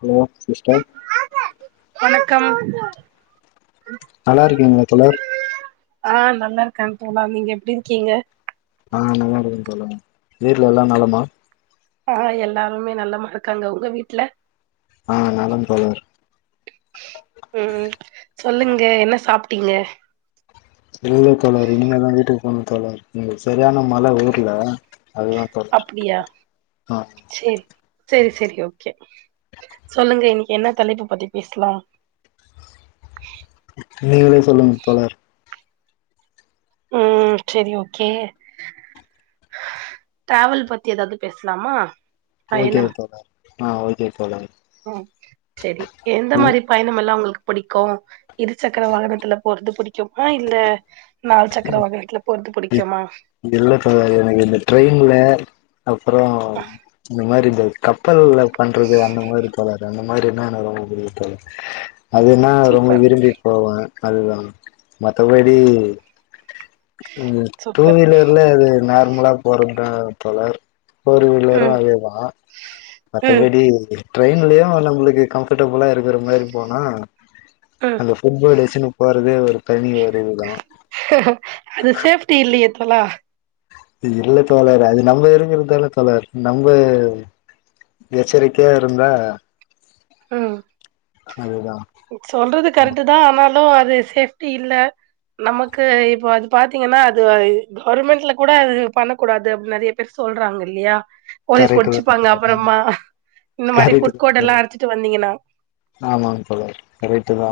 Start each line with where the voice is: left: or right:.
left: hello sister
right: வணக்கம்
left: நல்லா இருக்கீங்களா தோழர்
right: ஆ நல்லா இருக்கே தோழா நீங்க எப்டி இருக்கீங்க
left: அ நல்லா இருக்கே தோழர் வீட்ல எல்லாம் நலமா
right: ஆ எல்லாருமே நலமா இருக்காங்க உங்க வீட்ல
left: ஆ நலம் தோழர்
right: ம் சொல்லுங்க என்ன சாப் ட்டீங்க
left: இல்ல தோழர் இனிமேதா வீட்டுக்கு போனு தோழர் இங்க செரியான மழ ஊர்ல அதுதா தோழர்
right: அப்டியா
left: ஆ
right: சேரி செரி செரி ஓகே சொல்லுங்க இன்னைக்கு என்ன தலைப்பு பத்தி பேசலாம்
left: நீங்களே சொல்லுங்க தோழர்
right: ம் செரி ஓகே டிராவல் பத்தி ஏதாவது பேசலாமா
left: ஓகே
right: பயணம்
left: தோழர் ஆ ஓகே தோழரே
right: ம் செரி எந்த மாதிரி பயணம் எல்லாம் உங்களுக் பிடிக்கூ இரு சக்கர வாகனத்துல போறது புடிக்குமா இல்ல நாலு சக்கர வாகனத்துல போறது புடிக்குமா
left: இது இல்ல தோழர் எனக்கு இந்த ட்ரெயின்ல அப்பறோ இந்தமாரி இது கப்பல்ல பண்றது அந்த மாரி தோழர் அந்த மாரின எனக்கு ரொம்ப புடிக்கூ தோழர் அதுனா ரொம்ப
right: சூப்பர்
left: விரும்பி போவே அதுதா மத்தபடி உ டூ
right: சூப்பர்
left: வீலர்ல அது நார்மலா போற அ தோழர் ஃபோர் வீலரும்
right: ம்
left: அதேதா
right: ம்
left: மத்தபடி ட்ரெயின்லயு நம்மளுக்கு கம்ஃபர்டபுளா இருக்கிற மாரி போனா
right: ம்
left: அந்த ஃபுட்போர்டு துனு போறதே ஒரு தனி ஒரு இதுதா
right: அது சேஃப்டி இல்லையே தொழா
left: இல்ல தோழர் அது நம்ம இருங்கறதால தோழர் நம்ம எச்சரிக்கையா இருந்தா
right: ம்
left: அதுதா
right: சொல்றது கரெக்டு தா ஆனா அது சேஃப்டி இல்ல நமக்கு இப்போ அது பாத்தீங்கன்னா அது கவர்மெண்ட்ல கூட அது பண்ணக்கூடாது அப்டின் நெறைய பேரு சொல்றாங்க இல்லையா போலீஸ்
left: கரெக்ட் தா
right: புடிச்சுப்பாங்க
left: தோழர்
right: அப்புறமா இந்த மாரி
left: கரெக்ட் தா
right: ஃபுட்கோடல்லா
left: தோழர்
right: அடச்சுட்டு வந்தீங்கன்னா
left: ஆமாங்க தோழர் கரைட்டு தா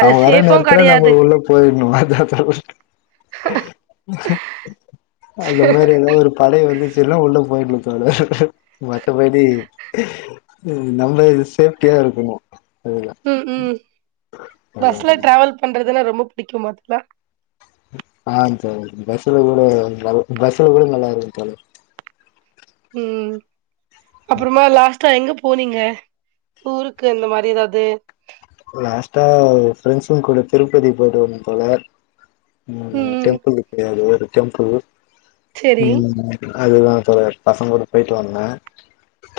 right: அது
left: அவங்க வர
right: சேஃபு
left: நேரத்துல நம்ம
right: கெடையாது
left: உள்ள போயிடணும் அதா [unintelligible] அந்த மாரி ஏதாவது ஒரு படைய வந்துச்சுன்னா உள்ள போயிணு [unintelligible] மத்தபடி நம்ம சேப்டியா இருக்கணும்
right: ம் ம்
left: அதுதா
right: பஸ்ல
left: தோழர்
right: ட்ராவல் பண்றதுன்னா ரொம்ப பிடிக்கும்பாதுல்ல
left: ஆ தோழர் பஸ்ல கூட பஸ்ல கூட நல்லா இருக்கு தோழர்
right: ம் அப்புறமா லாஸ்ட்டா எங்க போனீங்க ஊருக்கு இந்த மாரி ஏதாவது
left: லாஸ்ட்டா ஃப்ரெண்ட்ஸு கூட திருப்பதி போயிட்டு வந்தே தோழர் ம் டெம்புல் [unintelligible] டெம்புள்
right: சேரி
left: [unintelligible] அதுதா தோழர் பசங்க கூட போயிட்டு வந்தே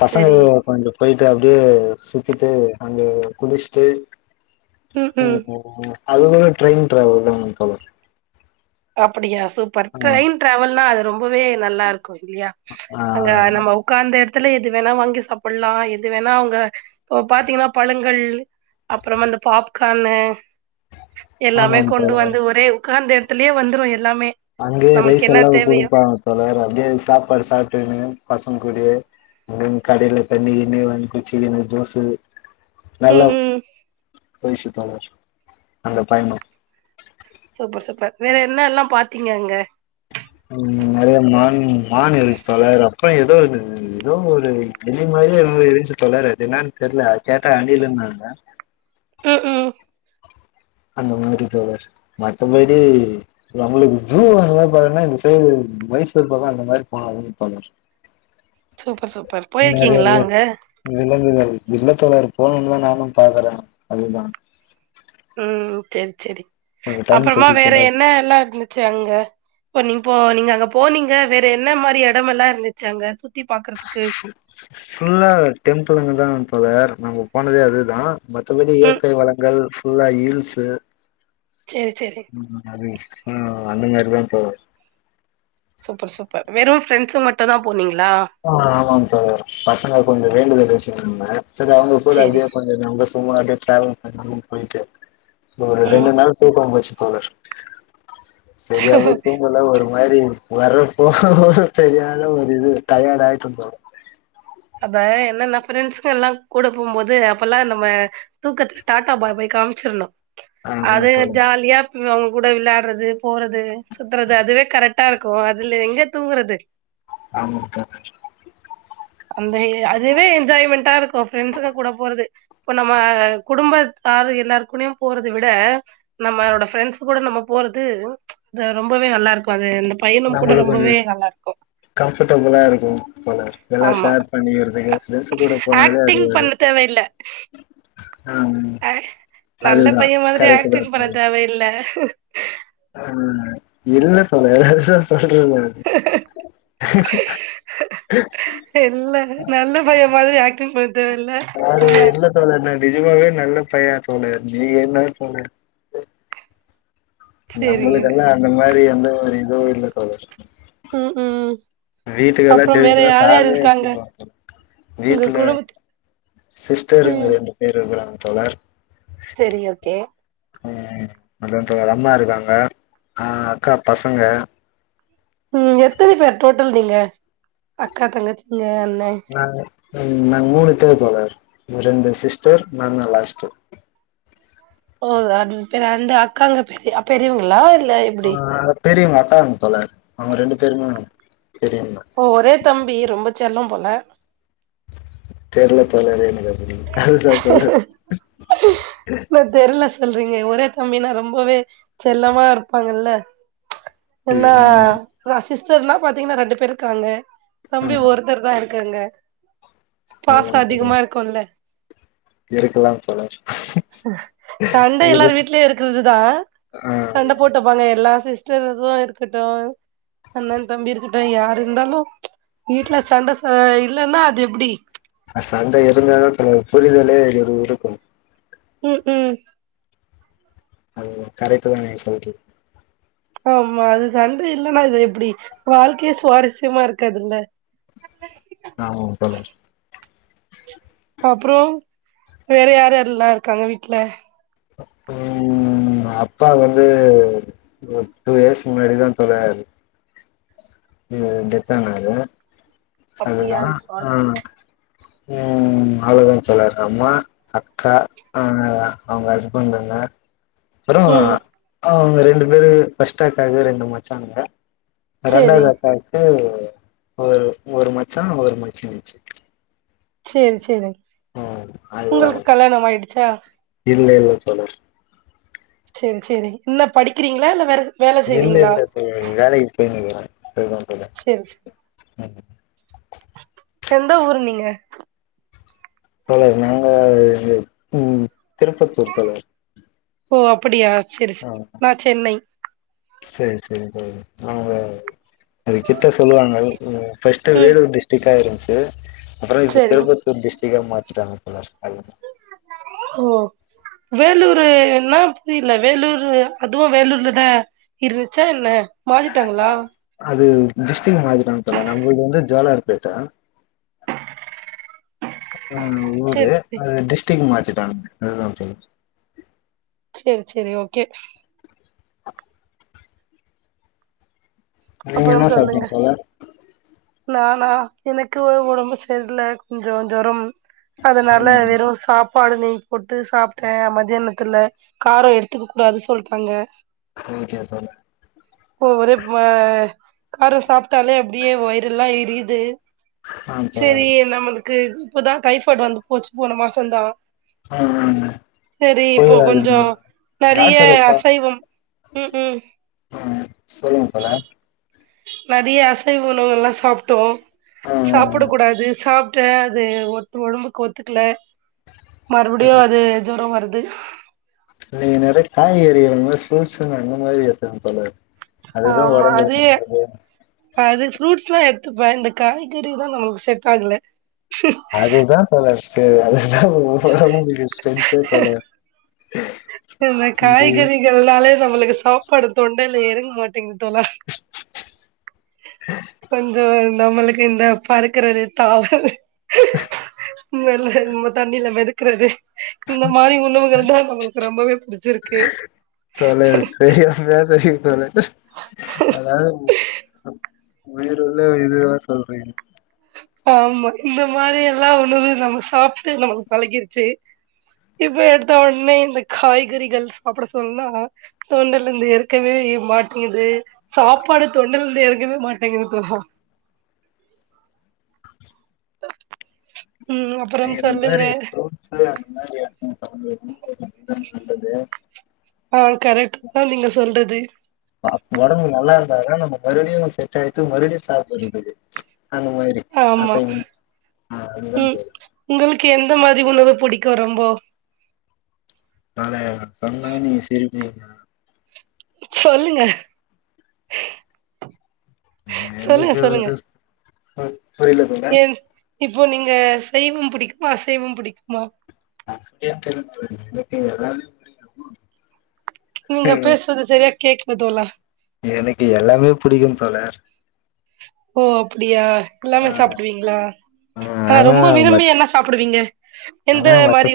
left: பசங்க
right: சேரி
left: கொஞ்ச போயிட்டு அப்படியே சுத்திட்டு அங்க குளிச் டு
right: ம் ம்
left: [unintelligible] அதுலலா ட்ரெயின் ட்ராவல் தான் தோழர்
right: அப்படியா சூப்பர்
left: ஆ
right: ட்ரெயின் ட்ராவல்னா அது ரொம்பவே நல்லா இருக்கு இல்லையா அங்க
left: ஆ
right: நம்ம உக்காந்து த்துல எது வேணா வாங்கி சாப்டலா எது வேணா அங்க இப்ப பாத்தீங்கன்னா பழங்கள் அப்புறம் அந்த பாப்கார்ன்னு எல்லாமே
left: ஆமாம்
right: கொண்டு
left: தோழர்
right: வந்து ஒரே கொன்னாந்து எத் துலயே வந்துரு எ
left: அங்கேயே ரைஸ் எல்லா கொடுப்பாங்க தொழர் அப்படியே சாப்பாடு சாப்ட்டன்னு பசங் கூடயே அங்க கடையில தண்ணி தின்னி கூச்சனு ஜூஸ்ஷு
right: ம் ம்
left: போயசுத்தோழர் அந்த பயமா
right: சூப்பர் சூப்பர் வேற என்னல்லா பாத்தீங்க அங்க
left: ம் நெறைய மான் மான் இருஞ்ச்சு தோழர் அப்புற ஏதோ ஏதோ ஒரு எளி மாரியே இருஞ்சு தோழர் அது என்னன்னு தெரியல கேட்டா அணிலுன்னாங்க
right: ம் ம்
left: அந்த மாரி தோழர் மத்தபடி நம்மளுக்கு ஜூ அந்த மாரி பான்னா இந்த சைடு மயசூர் பக்கம் அந்த மாரி போனத தொடரு
right: சூப்பர் சூப்பர் போயிருக்கீங்களா அங்க
left: இல்லத்தோழர் போணும்னுதா நானு பாக்குறே அதுதா
right: ம் சேரி சேரி
left: கொஞ்சோ டைம்
right: அப்பறமா வேற
left: கெடச்சிச்சுன்னா
right: என்ன எல்லா இருந்துச்சு அங்க இப்ப நீ இப்போ நீங்க அங்க போனீங்க வேற என்ன மாரி எடமல்லா இருந்துச்சு அங்க சுத்தி பாக்குறதுக்
left: ஸ்கூல்ல டெண்த் வந்தாங்க தோழர் நம்ம போனதே அதுதா மத்தபடி
right: ம்
left: இயற்கை வளங்கள் ஃபுல்லா ஹீல்ஸ்சு
right: சேரி சேரி
left: ம் அது ஆ அந்த மாரிதா போவோ
right: சூப்பர் சூப்பர் வெறும் ப்ரண்ட்சு மட்டு தா போனீங்
left: ஆ ஆமாங்க தோழர் பசங்க கொஞ்ச வேண்டுதலு பொறும்ம சரி அவங்க கூட
right: சேரி
left: அப்டியே கொஞ்ச நம்பர்ஸ் சும்மா அப்டியே சேலம் போய் ரூம் போய்ட்டு ஒரு ரெண்டு
right: ம்
left: நாள் தூக்கம் போச்சு அவ சரியாவே தூங்கல ஒரு மாரி வர போக தெரியாத ஒரு இது டயர்டா ஆய்ட ப்ரோ
right: அதா என்னன்ன பிரெண்ட்ஸுங்கல்லா கூட போகும்போது அப்பெல்லா நம்ம தூக்கத்துல டாடா பாய் பாய் காமிசிரனு
left: ஆமா
right: அது
left: தோழர்
right: ஜாலியாப் அவங்க கூட விளையாடுறது போறது சுத்துறது அதுவே கரெக்டாருக்கு அதுல எங்க தூங்குறது
left: ஆமக்கா
right: அந்த அதுவே என்ஜாய்மெண்டா இருக் ஃப்ரெண்ட்ஸ்க கூட போறது இப்ப நம்ம குடும்பத்தார் எல்லாருக்குள்ளயு போறத விட நம்மளோட ஃப்ரெண்ட்ஸ் கூட நம்ம போறது ரொம்பவே நல்லாருக்கு அது பையனும் கூட
left: நம்முளுக்கு ஒரு
right: ரொம்பவே நல்லா இருக்கு
left: கம்ஃபர்ட்டபுளா இருக்கும் போல விளாஸ்
right: ஆமா
left: ஷேர் பண்ணிக்கிறதுக்கு ஃப்ரெண்ட்சு கூட போனாலே அது
right: ஆக்டிங்
left: ஒரு
right: பண்ண தேவையில்ல
left: ஆமா
right: ஆ-
left: அதுதா கரட்டுதா பாக்லா இருப்பால
right: அஹு
left: ம் இல்ல தோழர்
right: இல்ல நல்ல பைய
left: [unintelligible]
right: மாதிரி ஆக்டிங் ப
left: அதாவது இல்ல தோழர் நா நிஜமாவே நல்ல பைய தோழர் நீங்க என்ன தோழர்
right: சேரிங்க
left: நம்மளுக்கெல்லா அந்த மாரி எந்த ஒரு இதுவு இல்ல தோழர்
right: ம் ம்
left: வீட்டுக்கு எல்லா
right: அப்புறம் வேற
left: தெரிஞ்சுச்சுனா
right: யார் யார்
left: சாவே
right: இருக்காங்க
left: அச்சுருவாங்க தோழர்
right: உங்க
left: வீட்ல
right: குடும்பத்
left: சிஸ்டருங்க
right: ம்
left: ரெண்டு பேரு இருக்குறாங்க தோழர்
right: சரி ஓகே
left: ம் அதா தோழர் அம்மா இருக்காங்க ஆ அக்கா பசங்க
right: ம் எத்தனை பேர் டோட்டல் நீங்க அக்கா தங்கச்சிங்க அண்
left: நா நாங்க மூணு பேர் தோழர் ரெண்டு சிஸ்டர் நான்தா லாஸ்ட்டு
right: ஓ அ பி ரெண்டு அக்காங்க பெரிய பெரியவங்களா இல்
left: ஆ தெரியுங்க அதான் தோழர் அவுங்க ரெண்டு பேருமே பெரியவங்க
right: அப்போ ஒரே தம்பி ரொம்ப செல்லம் போல
left: தெர்ல தோழர் எனக்கு அப்படி அதுதா தோழர்
right: இல்ல தெர்ல சொல்றீங்க ஒரே தம்பினா ரொம்பவே செல்லமா இருப்பாங்கல்ல என்னா
left: ம்
right: ரஸ் சிஸ்டர்னா பாத்தீங்கன்னா ரெண்டு பேரு இருக்காங்க தம்பி
left: ஆமா
right: ஒருத்தர்தா இருக் இருக்காங்க பாசம்
left: ஆமாங்
right: அதிகமா
left: தோழர்
right: இருக்கோல
left: இருக்கலாம் தோழர்
right: சண்ட
left: இரு
right: எல்லாரு வீட்லயோ இருக்குறதுதா
left: ஆ
right: சண்ட போட்டுப்பாங்க எல்லா சிஸ்டர்ஸுலா இருக்கட்டோ அண்ணன் தம்பி இருக்கட்டோ யாரு இருந்தாலு வீட்ல சண்ட ச இல்லன்னா அது எப்புடி
left: அ சண்ட இருந்தாலு தோழர் புரிதலே இரு இருக்கோ
right: ம் ம்
left: அது ஒ கரக்ட்டுதா நீங்க சொல்றது
right: ஆமா அது சண்ட இல்லன்னா அது எப்புடி வாழ்க்கயே சுவாரஸ்யமா இருக்காதுல்ல
left: ஆமாங் தோழர்
right: அப்புறம் வேற யார யாரல்லாம் இருக்காங்க வீட்டு்ல
left: உம் அப்பா வந்து ஒரு டூ இயர்ஸ் முன்னாடிதான் தோழர் டெத்தானாரு
right: அப்டியா
left: அதுதான்
right: சாரி
left: ஆஹ் உம் அவ்வளதாங்க தோழர் அம்மா அக்கா அஹ் அவங்க ஹஸ்பண்டுங்க அப்றம்
right: ம்
left: அக்காமரி ரெண்டு பேரு பஸ்ட்டாக்காகிட்டாங்க ரெண்டு மச்சானுக
right: சேரி
left: ரெண்டாவது அக்காவுக்கு ஒரு ஒரு மச்சா ஒரு மச்சினிச்சி
right: சேரி சேரி உங்களுக்கு கல்யாணம் ஆயிடு அச்சா
left: இல்லேயில்ல தோழர்
right: சரி சரி இன்னு படிக்கிறீங்களா இல்ல வேற வேல
left: இல்ல
right: செய்றீங்களா
left: இல்ல தோழர் வேலைக்கு போயினுருக்கேன்
right: சேரி சேரி
left: [unintelligible]
right: எந்த ஊரு நீங்க
left: தோழி நாங்க உம் திருப்பத்தூர் தோழர்
right: ஓ அப்படியா
left: ஆஹ் சரி சரி தோழர் அவங்க அது கிட்ட சொல்லுவாங்கள் ம் ஃபஸ்ட்
right: ம்
left: வேலூர் டிஸ்டிக் ஆ இருந்திச்சு எது அப்புறம் இது
right: சேரி
left: திருப்பத்தூர் டிஸ் பேரு மாத்திட்டாங்க தோழர்
right: ஓ வேலூரு என்ன புரியல வேலூர் அதுவும் வேலூர்லதான் இருந்துச்சா இல்ல மாதிட்டாங்களா
left: டிஸ்டிக் மாத்திட்டாங்க தோழர் நம்ம இது வந்து ஜோலார்பேட்ட அ
right: சேரி
left: ஊரு
right: சேரி
left: அது டிஸ்டிக் மாதி டாங் அதுதான் தோழர்
right: சேரி சேரி ஓகே
left: நீங்க
right: அப்புறம்
left: என்ன
right: சொல்லுங்க
left: சாப்டிங்க தோழர்
right: நானா எனக்கு வே ஒடம்பு சேரல கொஞ்சோ ஜொரம் அதுனாலா வெறு சாப்பாடு நெய் போட்டு சாப்ட்டே அ மதியானத்துல காரொ எடுத்துக்க கூடாது சொல்ட்டாங்க
left: ஓகே தோழர்
right: ஒ ஒரே வா கார சாப்ட்டாலே அப்டியே வயி எரியிது
left: ஆ
right: சேரி
left: தோழர்
right: நம்ம கு இப்பதா டைஃபாய்ட் வந்து போச்சு போன மாசோ தா
left: ஆமா
right: கொஞ்சோ
left: போயகணும்லே
right: நெறைய
left: டாக்டரப்பா
right: அசைவம் ம் ம்
left: ஆ சொல்லுங்கப்பல [unintelligible]
right: மதிய அசைவ உணவுலா சாப்ட்டோ சாப்புட கூடாது சாப் ட்டது ஒட்டு ஒடம்புக்கு ஒத்துகல மறுபடியு அது ஜொரோ வருத் து
left: நீ நெறை காய்கறின்னு ஃரூட்ஸ்ன்னு அந்த மாரி எடுத்துக்க தோழர் அதுதான்
right: ஆமா அது
left: உடம்புக்கு நல்லது
right: அது ஃப்ரூட்ஸ்லா எடுத் பே இந்த காய்கறி தா நம்மளுக்கு செட் ஆகல
left: அது தா [unintelligible] செரி அத அது ஒடம்புக்கு ஸ்ட்ரென்த்தே தோல
right: இந்த காய்கறிகள்னால நம்மளுக்கு சாப்பாடு தொண்டைல எறங்க மாட்டேங்கு தோலா கொஞ்சோ நம்மளுக்கு இந்த பறக்கறது தாவுறது வேர மெல்ல தண்ணியில மெதக்குறது இந்த மாரி உணவுகள் தா நம்மளுக்கு ரொம்பவே புடிச்சிருக்கு
left: தோழா சரியான [unintelligible] தோழா அதாவது உயிருள்ள இதுதான் சொல்றே
right: ஆமா இந்த மாரி எல்லாம் உணவு நம்ம சாப்ட்டு நமக்கு பழகிருச்சு இப்ப எடுத்த ஒடனே இந்த காய்கறிகள் சாப்புட சொன்னா தொண்டைலருந்து எறகவே மாட்டேங்குது சாப்பாடு தொண்டல இருந்து எறங்கவே மாட்டேங்குது தோழா ம்
left: நீ
right: அப்புறம்
left: இந்த
right: சொல்லுங்க
left: மாரி ஃப்ருட்ஸ் அந்த மாறி ஏதாச்சுனா [unintelligible] நல்லது
right: ஆ கரெக்ட் தா நீங்க சொல்றது
left: ஒடம்பு நல்லாருந்தா தா நம்ம மறுபடியு செட் ஆயிட்டு மறுபடியு சாப்புடரத்துக்கு அந்த மாரி
right: ஆமா
left: அசைவம் ஆ அதுதா
right: க்கு எந்த மாரி உணவு புடிக்கு ரொம்போ
left: நானே சொன்னா நீங்க சிரிப்பீங்க
right: சொல்லுங்க சொல்லுங்க
left: எனக்கு
right: சொல்லுங்க
left: வந்து புரில மேடம்
right: ஏன் இப்போ நீங்க சைவம் புடிக்குமா அசைவம் புடிக்குமா
left: அப்டின்னு தெர்ல தோழி எனக்கு எல்லாமே புடிக்கு
right: நீங்க பேசறது சரியா கேக் கல தோழா
left: எனக்கு எல்லாமே புடிக்கு தோழர்
right: ஓ அப்புடியா
left: ஆ
right: எல்லாமே சாப்டுவிங்ளா ஆ ரொம்ப விரும்பி என்ன சாப்பிடுவிங்க
left: அத வத்து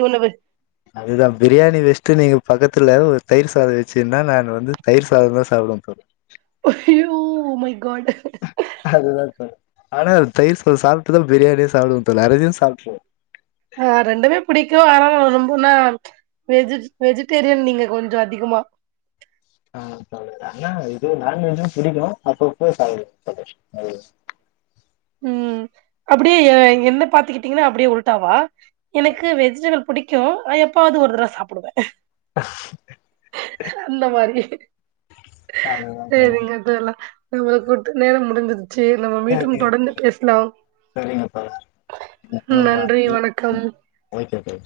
left: அதுதா பிரியாணி வெச்ட்டு நீங்க பக்கத்துல ஒரு தயிர் சாதோ வச்சிருந்தா நானு வந்து தயிர் சாதந்தா சாப்டுவ தோழி
right: அய்யோ மை காட்
left: அதுதா சொன்ன ஆனா தயிர் சாதோ சாப்ட்டுதா பிரியாணியே சாப்டுவ தோழர் [unintelligible] சாப்ட்ருவ
right: ஆ ரெண்டுமே பிடிக்கு ஆனா ரொம்பமே வெஜ் வெஜிடேரியன் நீங்க கொஞ்சோ அதிகமா
left: ஆ தோழர் ஆனா இது நான்வெஜு புடிக்கு அப்பப்ப சாப்டுவ [unintelligible]
right: ம் அப்டியே என்ன பாத்துக்கிட்டிங்னா அப்டியே உல்ட்டாவா எனக்கு வெஜிடபிள் புடிக்கு ஆனா எப்பாவுது ஒரு தடவ சாப்பிடுவ அந்த மாரி
left: அதுதா தோழர்
right: செரிங்க தோழா நம்முளுக்கு குடுத்த நேரோ முடிஞ்சது சேரி நம்ம மீண்டு
left: சரிங்க
right: ந்து
left: தோழர்
right: பேசலாம்
left: சரிங்க தோழர் நம்ம-
right: நன்றி வணக்கம்
left: ஓகே தோழர்